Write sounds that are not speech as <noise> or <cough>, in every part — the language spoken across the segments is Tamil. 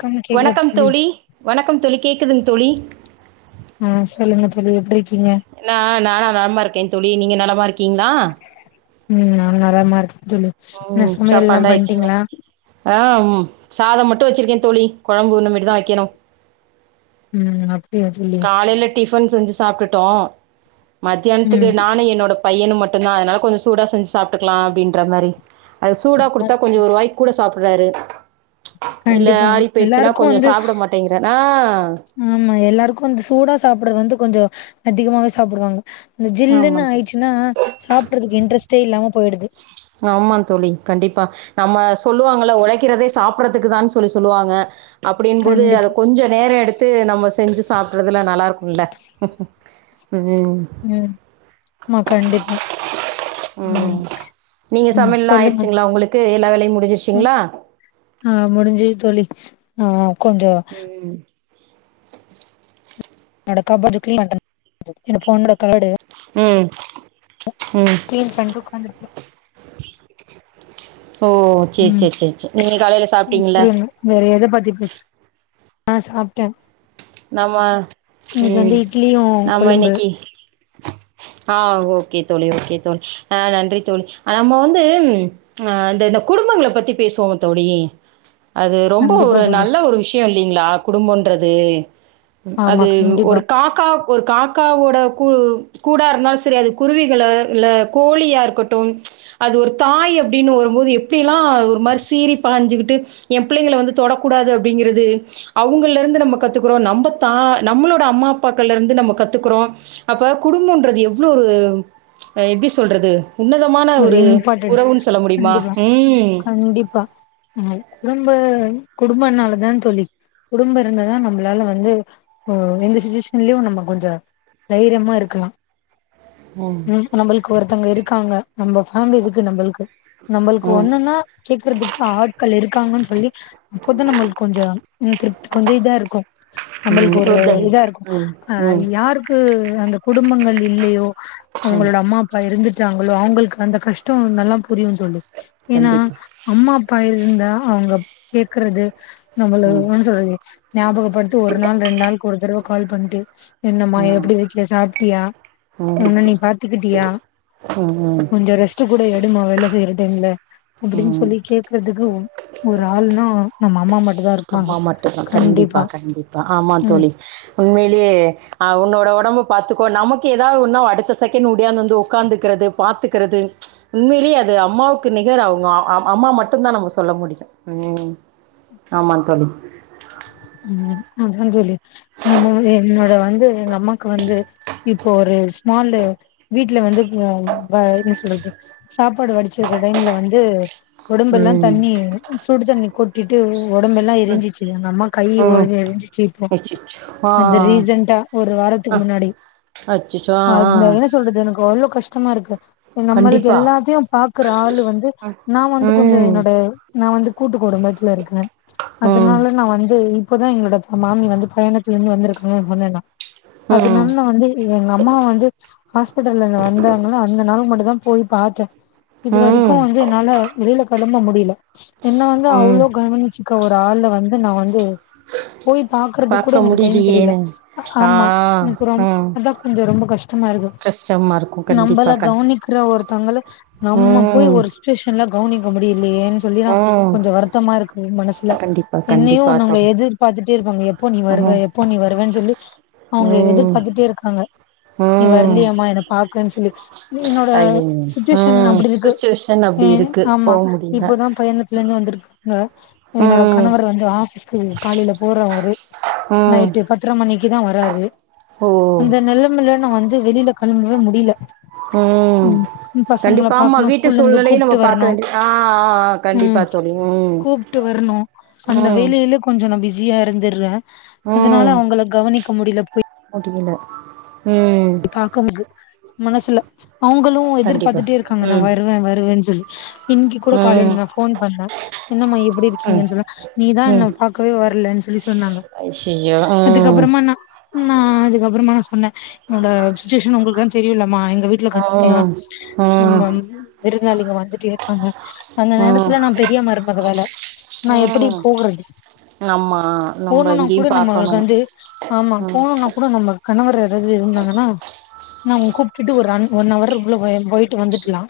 கம் கேக்குதா வணக்கம் தோழி வணக்கம் தோழி கேக்குதுங்க தோழி ம் சொல்லுங்க தோழி எப்டி இருக்கீங்க என்னா நா நானா நலமா இருக்கேன் தோழி நீங்க நலமா இருக்கீங்களா ம் நா நலமா இருக்க தோழி என்ன ம் சமையல்லாம் சாப்பாடுலா ஆயிடுச்சுங்களா பண்ட்டீங்களா ஆ சாதம் மட்டும் வச்சிருக்கேன் தோழி குழம்பு இன்னோ மிட்டு தான் வைக்கணும் ம் அ காலைல டிஃபன் செஞ்சு சாப்ட்டுட்டோம் மத்தியானத்துக்கு ம் நானும் என்னோட பையனு மட்டும்தான் அதனால கொஞ்சம் சூடா செஞ்சு சாப்டுக்கலாம் அப்டின்ற மாரி அது சூடா ஆமா குடுத்தா கொஞ்சோ தோழி ஒரு வாய் கூட சாப்பறாரு இல்ல கண்டிப்பா ஆறிப்போய்றடுச்சுனா எல்லாருக்கு கொஞ்சோ வந்து சாப்பிட மாட்டேங்கறேனா ஆமா எல்லாருக்கும் வந்து சூடா சாப்பிடுற வந்து கொஞ்சோ அதிகமாவே சாப்பிடுவாங்க இந்த ஜில்லுன்னு ஆமாங் தோழி ஆயிச்சுன்னா சாப்பிடறதுக்கு இன்ட்ரெஸ்ட்டே இல்லாம போயிடுது ஆமா தோழி கண்டிப்பா நம்ம சொல்லுவாங்கல்ல உழைக்கிறதே சாப்புறதுக்கு தா சொல்லி சொல்லுவாங்க அப்டின்போது அத கண்டிப்பா கொஞ்ச நேர எடுத் த்து நம்ம செஞ்சு சாப்ட்றதுல நல்லா இருக்கும்ல ம் ம் மா கண்டிப்பா ம் நீங்க ம் சமையல்லா சொல்லுங்க ஆயிருச்சுங்ளா உங்களுக்கு எல்லா வேலையு ம் முடிஞ்சிருச்சிங்ளா ஆ முடிஞ்சது தோழி நா கொஞ்ச என்னோட கபோர்ட்டு கிளீனா இருக்கனு என்னோட பொண்ணோட கபோர்டு ம் ம் கிளீன் பண்ட்டு ஒக்காந்துருக்கே ஓ சேர் ம் சேர் சேர் சேர் நீங்க காலைல ம் சாப்ட்டீங்கள சொல்லுங்க வேற எத பத்தி பேச ஆ சாப்ட்டே நம்ம இன்னைக்கு ம். வந்து இட்லியு நம்ம கொழம்பு இன்னைக்கு ஆ ஓகே தோழி ஓகே தோழி ஆ நன்றி தோழி அ நம்ம வந்து அ அந்த இந்த குடும்பங்கல பத்தி பேசுவோங்க தோழி அது ரொம்ப கண்டிப்பா ஒரு தோழி நல்ல ஒரு விஷ்ய இல்லைங்ளா குடும்போன்றது ஆமா அது கண்டிப்பா ஒரு காக்கா ஒரு காக்காவோட குழு கூடா இருந்தாலு செரி அது குருவிகள இல்ல கோழியா இருக்கட்டு அது ஒரு தாய் அப்டின் வரும்போது எப்டிலா ஒரு மாரி சீரி பாஞ்சுகிட்டு எ பிள்ளைங்கள வந்து தொடக்கூடாது அப்டிங்கிறது அவுங்கள்லருந்து நம்ம கத்துக் குறோ நம்ப தா நம்ளோட அம்மா அப்பாக்கள்லருந்து நம்ம கத்துக்றோ அப்ப குடும்போன்றது எவ்ளோ ஒரு அ எப்டி சொல்றது உன்னதமான ஒரு உறவுன் சொல்ல முடியுமா ம் கண்டிப்பா அ குடும்ப குடும்பனாலதா தோழி குடும்ப இருந்ததா நம்மளால வந்து அ எந்த சுச்சுவேஷன்லயு நம்ம கொஞ்ச தைரியமா இருக்கலா ம் நம்பளுக்கு ஒருத்தங்க இருக்காங்க நம்ப ஃபேம்லி இருக்கு நம்பளுக்கு நம்பளுக்கு ம், ஒன்னுன் னா கேக்குறதுக்கு ஆட்கள் இருக்காங்கன் சொல்லி அப்போதா நம்மளுக்கு கொஞ்ச இன்னு திருப்த் கொஞ்ச இதா இருக்கு நம்பளுக்கு ம். ஒரு ஒருத இதா இருக்கு ம், அ ம், யாருக்கு கு அந்த குடும்பங்கள் இல்லையோ ம். அவ்ங்களோட அம்மா அப்பா எறந்துட்டாங்களோ அவ்ங்களுக் அந்த கஷ்டோ நல்லா புரியு தோழி ஏனா கண்டிப்பா. அம்மா அப்பா இருந்தா அவ்ங்க கேக்குறது நம்மள ம், என்னன் சொல்றது ஞாபகப்படுத்தி ஒரு நாள் ரெண்ட் நாளுக்கொரு தரவ கால் பண்ட்டு என்னம்மா ம், எப்டி இருக்கியி சாப்ட்டியா ம், ஒன்ன நீ பாத்துக்கிட்டியா ம் ம் கொஞ்ச ரெஸ்ட்டுக் கூட எடுமா வேல செய்ற டைம்ல அப்டின் ம். சொல்லி கேக் க்குறதுக்கு ஒ ஒரு ஆளுனா நம்ம அம்மா மட் அம்மா மட்டுந்தா கண்டிப்பா கண்டிப்பா ஆமா ம் தோழி உண்மைலயே ஆ உன்னோட ஒடம்ப பாத்துக்கோ நமக்கு எதாவ்து ஒன்னா அடுத்த செகண்ட் உடியாந்து வந்து ஒக்காந்துக்கிறது பாத்துக்கிறது உண்மைலே அது அம்மாவுக்கு நிகர் அவ்ங்க அம்மா மட்டுந்தா நம்ம சொல்ல முடியு ம் ஆமா தோழி ம் அதா தோழி நம்ம வந் என்னோட வந்து எங்க அம்மாக்கு வந்து இப்போ ஒரு ஸ்மால்லு வீட்ல வந்து இப்ப வ வ என்ன சொல்றது சாப்பாடு வடிச்சிருக்க டைம்ல வந்து ஒடம்பெல்லா ம் தண்ணி சுடுத்தண்ணி கொட்டிட்டு ஒடம்பெல்லா எரிஞ்சிச்சு எங்கம்மாக் ம் தீவோடுது எழுஞ்ச்சீ இப்போ அச்சச்சோ. ஆ அந்த ரீசன்டா ஒரு வாரத்துக்கு முன்னாடி அச்சுச்சோ ஆஆ அந்த என்ன சொல்றது எனக் அவ்ளோ கஷ்டமா இருக்கு நம்ளுக்கு கண்டிப்பா எல்லாத்தையு பாக்குற ஆளு வந்து நா வந்து ம் கொஞ்ச என்னோட நா வந்து கூட்டு குடும்பத்துல இருக்குற ம் அதனால நா வந்து இது இப்பதா எங்களோட மாமி வந்து பயணத்துல இருந்து வந்திருக்காங்க சொன்ன நா ம் அதனால வந்து எங்க அம்மா வந்து ஹாஸ்பிடல்ல இந் வந்தாங்ல்ல அந்த நாள் மட்டு தா போய் பாத்த இது வறிக்கு ம் வந்து என்னால வெளில களம்ப முடில என்ன வந்து ம் அவ்ளோ கவனிச்சி க்க ஒரு ஆள வந்து நா வந்து போய் பாக்றது கூட பார்க்க எனக் டைம் கடைல முடியலையேன்னு ஆ ஆமா அப்புற ம் அதா கொஞ்ச ரொம்ப கஷ் மருது கஷ்டமா இருக்கு நம்பள கண்டிப்பா கண்டி கவ்னிக்கற ஒருத்தவங்கள நம்ம போய் ம் ஒருஸ் டியூஷன்லா கவனிக்க முடியலையேன் சொல்லி தா ம் கொஞ்ச வருத்தமா இருக்கு மனசுல கண்டிப்பா என்னையு கண்டிப்பா அவங் தோழி எதிர்பாத்துட்டே இருப்பாங்க எப்போ நீ வருவ ம் எப்போ நீ வருவேன் சொல்லி அவங்க ம் எதிர்பாத்துட்டே இருக்காங்க நீ ம் வர்லியாமா எனன பாக்கன் சொல்லி என்னோட ஐயோ சுச்சுவேஷன் ம் அப்டி இருக்கு சுச்சுவேஷன் அப்படி ம் இருக்கு ஆமா போக முடியல இப்பதா பயனத் துல இருந்து வந்துருக்காங்க என்னோட ம் கணவர் வந்து ஆபிஸ்க்கு காலில போறாரு ம் நைட்டு பத்தர மணிக்கு தா வர்ராரு ஓ அந்த நிலமல நா வந்து வெளில களம்பவே முடில ம் பசங்கள கண்டிப்பா ஆமா பாக்கணு வீட்டு ஸ்கூல்ல இருந்து சூழ்நிலையும் நம்ம கூப்ட்டு பார்க்க வரணு வேண்டியது ஆ ஆ, ஆ, கண்டிப்பா ம் தோழி ம் கூப்ட்டு வர்ணு அந்த ம் வேலையில கொஞ்ச நா பிஸியா இருந்துர்றே அதனால அவங்கள கவனிக்க முடில போய் அப்டிங்கல ம் பாக்க முது மனசுல அவுங்களு கண்டிப்பா எதிர்பார்த்துட்டேருக்காங்க நா ம் வருவ வருவ சொல்லி இன்னக்கி கூட ம் காலையில நா ஃபோன் பண்ண என்னம்மா எப்டி ம் இருக்கீங்கன்னு சொன்னா நீதா ம் என்ன பாக்கவே வரலன்னு சொல்லி சொன்னாங்க ய ம் அதுக்கப்புறமா நா நா அதுக்கப்புறமா நா சொன்ன என்னோட சுச்சுவேஷன் உங்ளுக்குதா தெரியுல்லமா எங்க வீட்டுல ம் ம் கன்டிநியூவா விருந்தாளிங்க வந்துட்டே பாங்க அந்த ம் நேரத்துல நா பெரிய மருமக வேல நா எப்டி ம் போறது ஆமா நம்ம போணுனா இங்கேயு கூட பாக்கணு நம்ளுக்கு வந்து ஆமா போணும்னா கூட நம்ம கணவர் எர இருந்தாங்கனா நா கூப்டுட்டு ஒரு ரன் ஒன் அவர்குள்ள போயிட்டு வந்துட்லா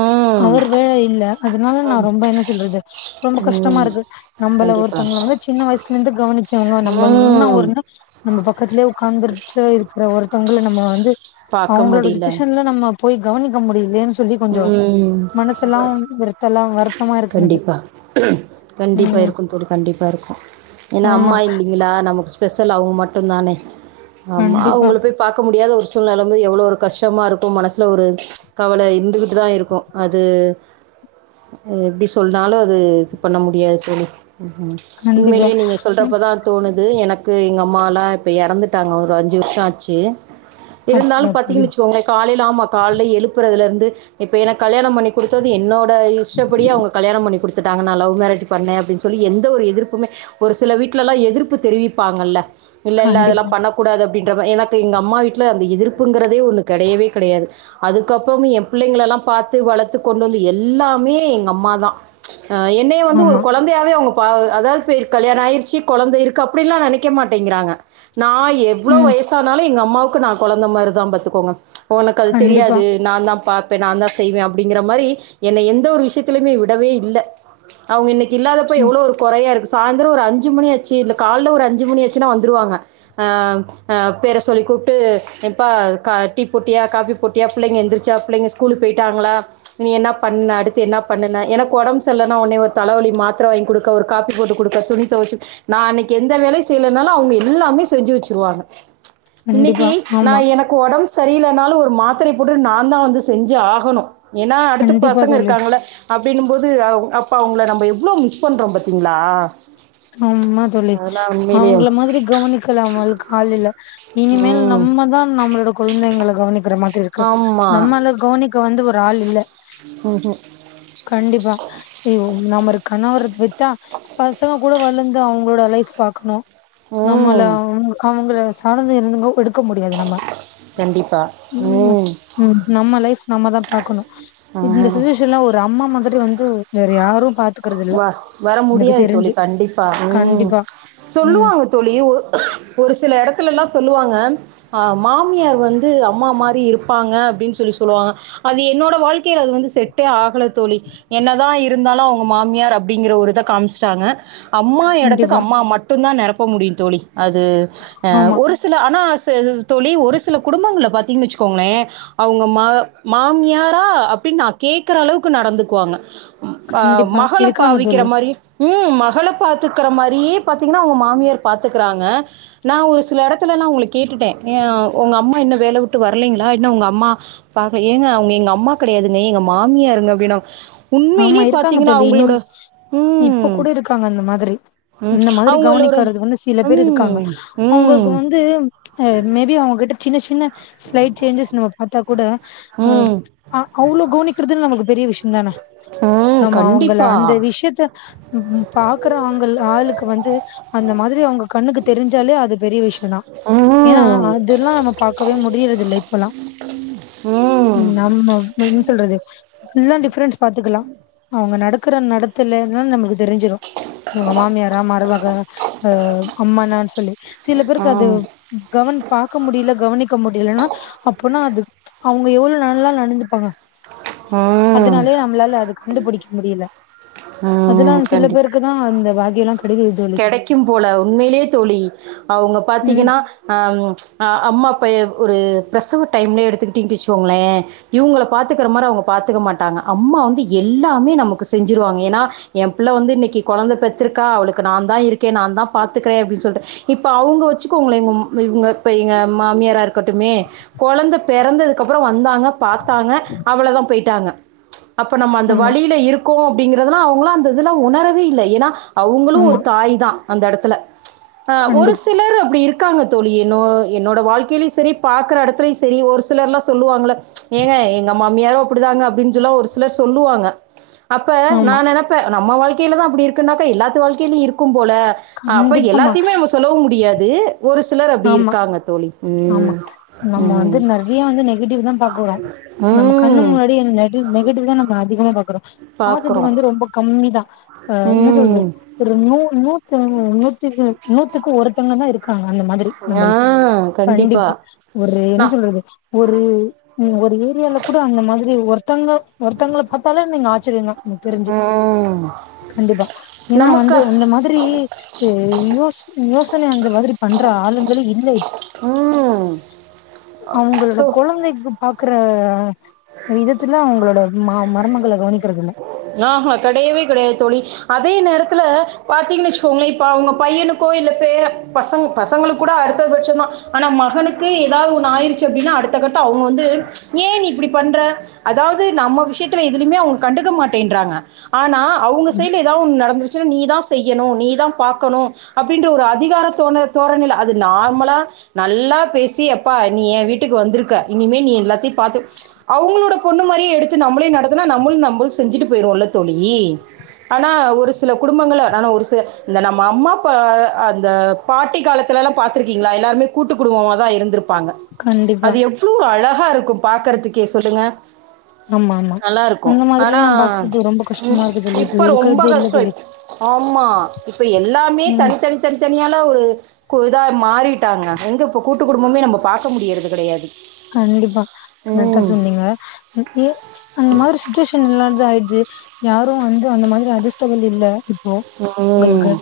ம் அவர் வேல இல்ல அதனால நா ம் ரொம்ப என்ன சொல்றது ரொம்ப ம் கஷ்டமாருக்கு நம்மள கண்டிப்பா ஒருத்தவங்கள வந்து சின்ன வயசுல இருந்து கவனிச்சவங்க நம்ல இன்னா ம் ஒரு நம்ம பக்கத்திலேயே உட்கார்ந்துர்ட்டு இருக்கிற ஒருத்தவங்கல நம்ம வந்து பாக்க அவுங்ளோட முடியல சுச்சுவேஷன்ல நம்ம போய் கவனிக்க முடியலே சொல்லி கொஞ்ச ம் மனசெல்லா வெறுத் தலாம் வருத்தமா இருக்கனது கண்டிப்பா ம் கண்டிப்பாஇருக்கு ஏனா ஆமா அம்மா இல்லிங்ளா நமக் ஸ்பெஷல் அவுங் மட்டு தானே ஆமா கண்டிப்பா அவுகள போய் பாக்க முடியாத ஒரு சூழ்நில வந்து எவ்ளோ ஒரு கஷ்டமா இருக்கு மனஸ்ல ஒரு கவல இருந்துக்கிட்டு தா இருக்கு அது எப்டி சொன்னாலும அது இது பண்ண முடியாது தோழி ம் கண்டிப்பா உண்மையிலயே நீங்க ம் சொல்றப்பதா தோணுது எனக்கு எங்க அம்மாலா இப்ப இறந்துட்டாங்க ஒரு அஞ்சி வருஷோ ஆச்சி இருந்தாலு அப்படியா தோழி பத்திக்வச்கோங்ளே காலைல ஆமா கால்ல எழுப்பறதுலேருந்து இப்ப எனக் கல்யாணம் பண்ணி கொடுத்தது என்னோ இந்த இஷ்டப்படியே அவ்க கல்யாணம் பண்ணி கொத்துட்டாங்க நா லவ் மேரேஜ் பண்ண அப்டின் சொல்லி எந்த ஒரு எதிர்ப்புமே ஒரு சில வீட்ல எல்லா எதிர்ப்பு தெரிவிப்பாங்கல்ல இல்ல இல்ல அதெல்லா கண்டிப்பா பண்ணக்க கூடாது அப்டின்றப எனக்கு எங்க அம்மா வீட்ல அந்த எதிர்ப்புங்கறதே ஒன்னு கெடையவே கெடையாது அதுக்கப்புறம் என் பிள்ளைங்கள எல்லா பார்த்து வளர்த்து கொண்டு வந்து எல்லாமே எங்க அம்மாதா என்ன வந்து ஒரு ஆமா குழந் தையாவே அவங்க பா அதாவது பே கல்யாணம் ஆயிருச்சி குழந்தை இருக்கு அப்டின்லா நினைக்கே மாட்டேங்கிறாங்க நா எப் எவ்ளோ ம் வயசானனாலு எங்க அம்மாவுக்கு நா கொழந்த மாதிரி தா பத்துக்கோங்க உனக்கு அது கண்டிப்பா தெரியாது நா தா பாப்பே நா தா செய்வ அப்டிங்கிற மாரி என்ன எந்த ஒரு விஷயத்தலயுமே விடவே இல்ல அவங்க இன்னைக்கி இல்லாதப்போ ம் எவ்ளோ ஒரு குறையா இருக்கு சாய்ந்ரோ ஒரு அஞ்சு மணியாச்சி இல்ல கால்ல ஒரு அஞ்சி மணியா சின்னா வந்துருவாங்க அ அ பேர சொல்லி கூப்ட்டு எப்பா டீ போட்டியா காஃபி போட்டியா பிள்ளங்க எந்திரச்சா பிள்ள ஸ்கூலுக்கு போயிட்டாங்ளா நீ என்ன பண்ண அடுத்து என்ன பண்ணுண எனக்கு உடம்புசரில்லனா உன்னே ஒரு தலைவலி மாத்திர வாங்கி குடுக்க ஒரு காப்பி போட்டு கொடுக்க துணி தோவச்சி நா அன்னைக்கு எந்த வேலையு செய்யலனாலு அவங்க எல்லாமே செஞ்சு வச்சிருவாங்க இன்னக்கி கண்டிப்பா ஆமா எனக்கு உடம்பு சரியில்லனால ஒரு மாத்திரை போட்டு நா தா வந்து செஞ்சி ஆகணு ஏனா அடுடத்த கண்டிப்பா பசங்க தோழி இருக்காங்கள அப்டின்னும்போது அவ் அப்ப அவங்கள நம்ம எவ்ளோ மிஸ் பண்றோ பாத்தீங்ளா ஆம்மா தோழி அவங்கள மாதிரி கவனிக்கலா அவங்களுக்கு காலேல இனிமேல் ம் நம்மதா நம்மளோட குழந்தைங்க கவனிக்கிற மாதிரி இருக்கு நம்மால கவனிக்க வந்து ஒரு ஆள் இல்ல உ கு கண்டிப்பா ஏய் ஒ நம்மரு கணவரு விட்டா பசங்க கூட வளர்ந்து அவங்களோட லைஃப் பாக்கணு நம்மள ம் அவ்ங்கிள் அவங்கள சார்ந்து இருந்துகோ எடுக்க முடியாது நம்ம கண்டிப்பா உம் நம்ம லைஃப் நம்ம தா பாக்கணு இந்த ஆ சுச்சுவேஷன்லா ஒரு அம்மா மாதிரி வந்து வேற யாரு பாத் வ வர முடியாது தோழி கண்டிப்பா உம் கண்டிப்பா ம் சொல்லுவாங்க தோழி ஒரு சில எடத்தில்லா சொல்லுவாங்க ஆம் மாமியார் வந்து அம்மா மாதிரி இருப்பாங்க அப்டின்னு சொல்லி சொல்லுவாங்க அது என்னோட வாழ்க்கையில் அது வந்து செட் டே ஆகல தோழி என்னதா இருந்தாலு அவ்ங் மாமியார் அப்டிங்கிற ஒரு இத காமிச்சிட்டாங்க அம்மா எடத்துக்கு கண்டிப்பா அம்மா மட் டுதா நிரப்ப முடியு தோழி அது அ ஆமா ஒருஷ் தில்ல ஆனா சேது தோழி ஒரு சில குடும்பங்கள பாத்தீங்ன்னு வச்சிக்கோங்கள அவங்க மா மாமியாரா அப்டின்னு நா கேக்குற அளவுக்கு நடந்துக்குவாங்க ம், ஆ, கண்டிப்பா <unintelligible> இருக்காங்க பாவிக்கிற தோழி மார் உம் மகள பாத்துக்கற மாரியே பாத்தீங்னா அவங்க மாமியார் பாத்துக்கிறாங்க நா ஒரு சில எடத்துலலா உங்கள கேட்டுட்டே எ ஆ ஓ உங்கள் அம்மா இன்னு வேலவுட்டு வரலைங்ளா இன்னு உங்க அம்மா பாக்ல ஏங்க அவங்க எங்க அம்மா கெடையாதுங்க எங்க மாமியாருங்க அப்டினா உண்மையிலே ஆமா பாத் இருக்காங்க தோழி இனிம் இப்ப கூட இருக்காங்க அந்த மாதிரி ம், அந்த மாதிரி அவங்களோட கவனிக்கறது வந்து சில பேர் இருக்காங்க ம் ம் அவங்களுக்கு வந்து அ ம் மேபி அவங்ககிட்ட சின்ன சின்ன ஸ்லைட் சேஞ்சஸ் நம்ம பாத்தா கூட அவ் ம் ஆ அவ்ளவு கவனிக்கிறதுன்னு நமக்கு பெரிய விஷயோ தான ம் நம்ம அவங்கேல கண்டிப்பா அந்த விஷ் விஷயத்த ம் பாக்குற அங்க ஆளுக்கு வந்து அந்த மாதிரி அவங்க கண்ணுக்கு தெரிஞ்சாலே அது பெரிய விஷயந் தா ம் ஏன்னா அதல்லா நம்ம பா பக்கவே முடியிறதில்ல இப்பல்லா ம் உம் அம்மா என்ன சொல்றது ஃபுல்லா டிஃப்ரென்ஸ் பாத்துக்கலா அவங்க நடக்குற நடத்தல நம்மளுக்கு தெரிஞ்சிடு அவங்க மாமியாரா மருமக அ அம்மானான் சொல்லி சில பேருக்கு அது ம் கவன் பாக்க முடியல கவனிக்க முடியலன்னா அப்பனா அது அவங்க எவ்ள நல்லா நடந்துப்பாங்க ம் அதனாலயே நம்மளால அது கண்டுபிடிக்க முடியல அதெல்லா ம் சில பேருக்கு தா அந்த பாக்கியல்லா கெடைக்குது தோழி கெடைக்கும் போல உண்மையிலே தோழி அவங்க ம் பாத்தீங்கன்னா அம்மா அப்பா ஒரு பிரசவ டைம்ல எடுத்துக்கிட்டிங்கசோங்ளே இவங்க பாத்துக்கிற மாரி அவங்க பாத்துக்க மாட்டாங்க அம்மா வந்து எல்லாமே நமக்கு செஞ்சிருவாங்க ஏன்னா ஏம்பிள்ள வந்து இன்னக்கி கொழந்த பெத்துருக்கா அவளுக் கு நாந்தா இருக்கே நாந்தா பாத்துக்குறே அப்டீன் சொல்ட்டு இப்ப அவங்க வச்சிகோங்லே இப்ப எங்க மாமியாரா இருக்கட்டுமே கொழந்த பெறந்ததுக்கப்ரோ வந்தாங்க பாத்தாங்க அவ்ளதா போயிட்டாங்க அப்போ நம்ம அந்த ஆமா வலியில இருக் கோ அப்படிங்கறதெல்லா அவங்களு அந்ததல்லா உணரவே இல்ல ஏன்னா அவங்களு ஒரு ஆமா தாய் தா அந்த எடத்துல ஒரு கண்டிப்பா சிலர் அப்டி இருக் இருக்காங்க தோழி என்னோ என்னோட வாழ்க்கையிலு சரி பாக்குற எடத்துலயு சரி ஒரு சிலர் லா சொல்லுவாங்கள்ள ஏங்க எங்க மாமியாரு அப்டிதாங்க அப்டின்னு ஜொல்லா ஒரு சிலர் சொல்லுவாங்க அப்ப நா ஆமா நென நம்ம வாழ்கையில தா அப்டி இருக்குன்னாக்கா எல்லாத்து வாழ்க்கையிலு இருக்கும் போல அப்ப கண்டிப்பாமா எல்லாத்தையுமே சொலவும் முடியாது ஒரு சிலர் அப்படி ஆமா இருக்காங்க தோழி ம் ஆமா நம்ம வந்து ம் நெறைய வந்து நெகட்டிவ் தா பாக்குறோ நம்ம கண்ணு ம் முன்னாடியே இந்த நெகட்டிவ் தா நம்ம அதிகமா பாக்குறோ பாசிட்டிவ் பார்க்குறோம் வந்து ரொம்ப கம்மி தா அ என்ன சொல்றது ம் ஒரு நூ நூத்த நூத்துக்கு நூத்துக்கு ஒருத்தங்க தா இருக்காங்க அந்த மாதி ஆ நம்மளுக் கண்டிப்பா ஒரு என்ன நா சொல்றது ஒரு நீ ஒரு ஏரியால கூட அந்த மாதிரி ஒருத்தங்க ஒருத்தங்கல பாத்தாலே நீங்க ஆச்சரியந்தா எனக் தெரிஞ்சு ம் கண்டிப்பா ஏன்னா வந்து நமக்கா இந்த மாதிரி யோச யோசன அந்த மாதிரி பண்ற ஆளுங்க இல்லே ம் அவங்களோட தோ கொழந்தக்கி பாக்குற விதத்துல அவங்களோட ம மர்மங்கள கவனிக்கிறதில்ல ஆஹா கெடையவே கெடையாது தோழி அதே நேரத்துல பாத்தீங்கன்னு வச்சுகோங்ளே இப்ப அவங்க பையனு கோ இல்ல பேர பசங்க பசங்களுக்கு கூட அடுத்தபட்ச தா ஆனா மகனுக்கு ஏதாவது ஒண்ணு ஆயிருச்சி அப்டின்னா அடுத்த கட்ட அவங்க வந்து ஏ நீ இப்டி பண்ற அதாவது நம்ம விஷயத்துல எதுலயுமே அவங்க கண்டுக்க மாட்டேன்றாங்க ஆனா அவங்க ம், சைட்ல ஏதாவொன்னு நடந்து ச்சுனா நீ தா செய்யணு நீ தா பாக்கணு அப்டின்ற ஒரு அதிகார தோண தோரணைல அது நார்மலா நல்லா பேசி எப்பா நீ எ வீட்டுக்கு வந்திருக்க இனிமே நீ எல்லாத்தயு பாத்து அவங்களோட பொண்ணு மாரியே எடுத்து நம்லையு நடத்துனா நம்மளு நம்ம செஞ்ஜிட்டு போயிருவோல்ல தோழி ஆனா ஒரு சில குடும்பங்க ஆனா ஒரு சில இந்த நம்ம அம்மா அப்பா அந்த ஃபாட்டி காலத்லலா பாத்ருக்கீங்களா எல்லாருமே கூட்டு குடும்பமா தா இருந்திரு ப்பாங்க கண்டிப்பா அது எவ்ளோ அழகா இருக்கு பாக்றதுக்கே சொல்லுங்க ஆமா ஆமா அந்த மாதிரி ஆனா இப்ப ரொம்ப இருக்கறதே இல்ல கஷ்டோ இ தோழி ஆமா இப்ப எல்லாமே ம் தனித்தனி தனித்தனி தனியால ஒரு இதா மாறிட்டாங்க எங்க இப்ப கூட்டு குடும்பமே நம்ம பாக்க முடியர்றது கெடையாது கண்டிப்பா கரெக்டா சொன்னீங்க ஏ அந்த மாதிரி சுச்சுவேஷன் எல்லாத ஆயிடுச்சு யாரு வந்து அந்த மாதிரி அஜ்ஜஸ்டபுள் இல்ல ஓ உங்கள்க்கு ம்,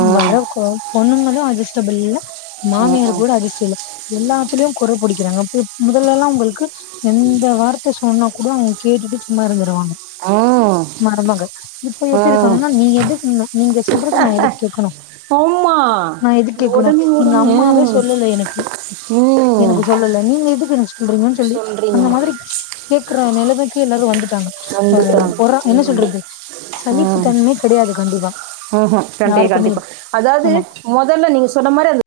ம், வர ம், பொண்ணுங்களு அட்ஜஸ்டபுள் இல்ல ம், மாமியார் ம், கூட அட்ஜஸ்டபுள் எல்லாத்துலேயு கொற பிடிக்கிறாங்க முதல்லல்லா உங்களுக்கு எந்த வார்த்த சொன்னாக் கூட அவங்க கேட்டுட்டு சும்மா இருந்துருவாங் ம். மருமகள் இப்ப எப்டி இருக்காங்கன்னா நீ எது நீங்க சொல்றது நா எதுக் கேக்கணு ஆம்மா ஒடனே எங்க ஒடனே அம்மாவே சொல்லல எனக்கு. உம் எனக்கு சொல்லல நீங்க எதுக்கச்சி சொல்றீங்கன்னு சொல்லி அந்த மாதிரி கேக்குற நெலமைக்கு எல்லாரு வந்துட்டாங்க வந்துட்டாங்க பொற என்ன சொல்றது சலிப்பு ம் தன்மே கெடயாது கண்டிப்பா யாருக்குமே ஆமா மொதல்ல நீங்க சொன்ன மாரி அது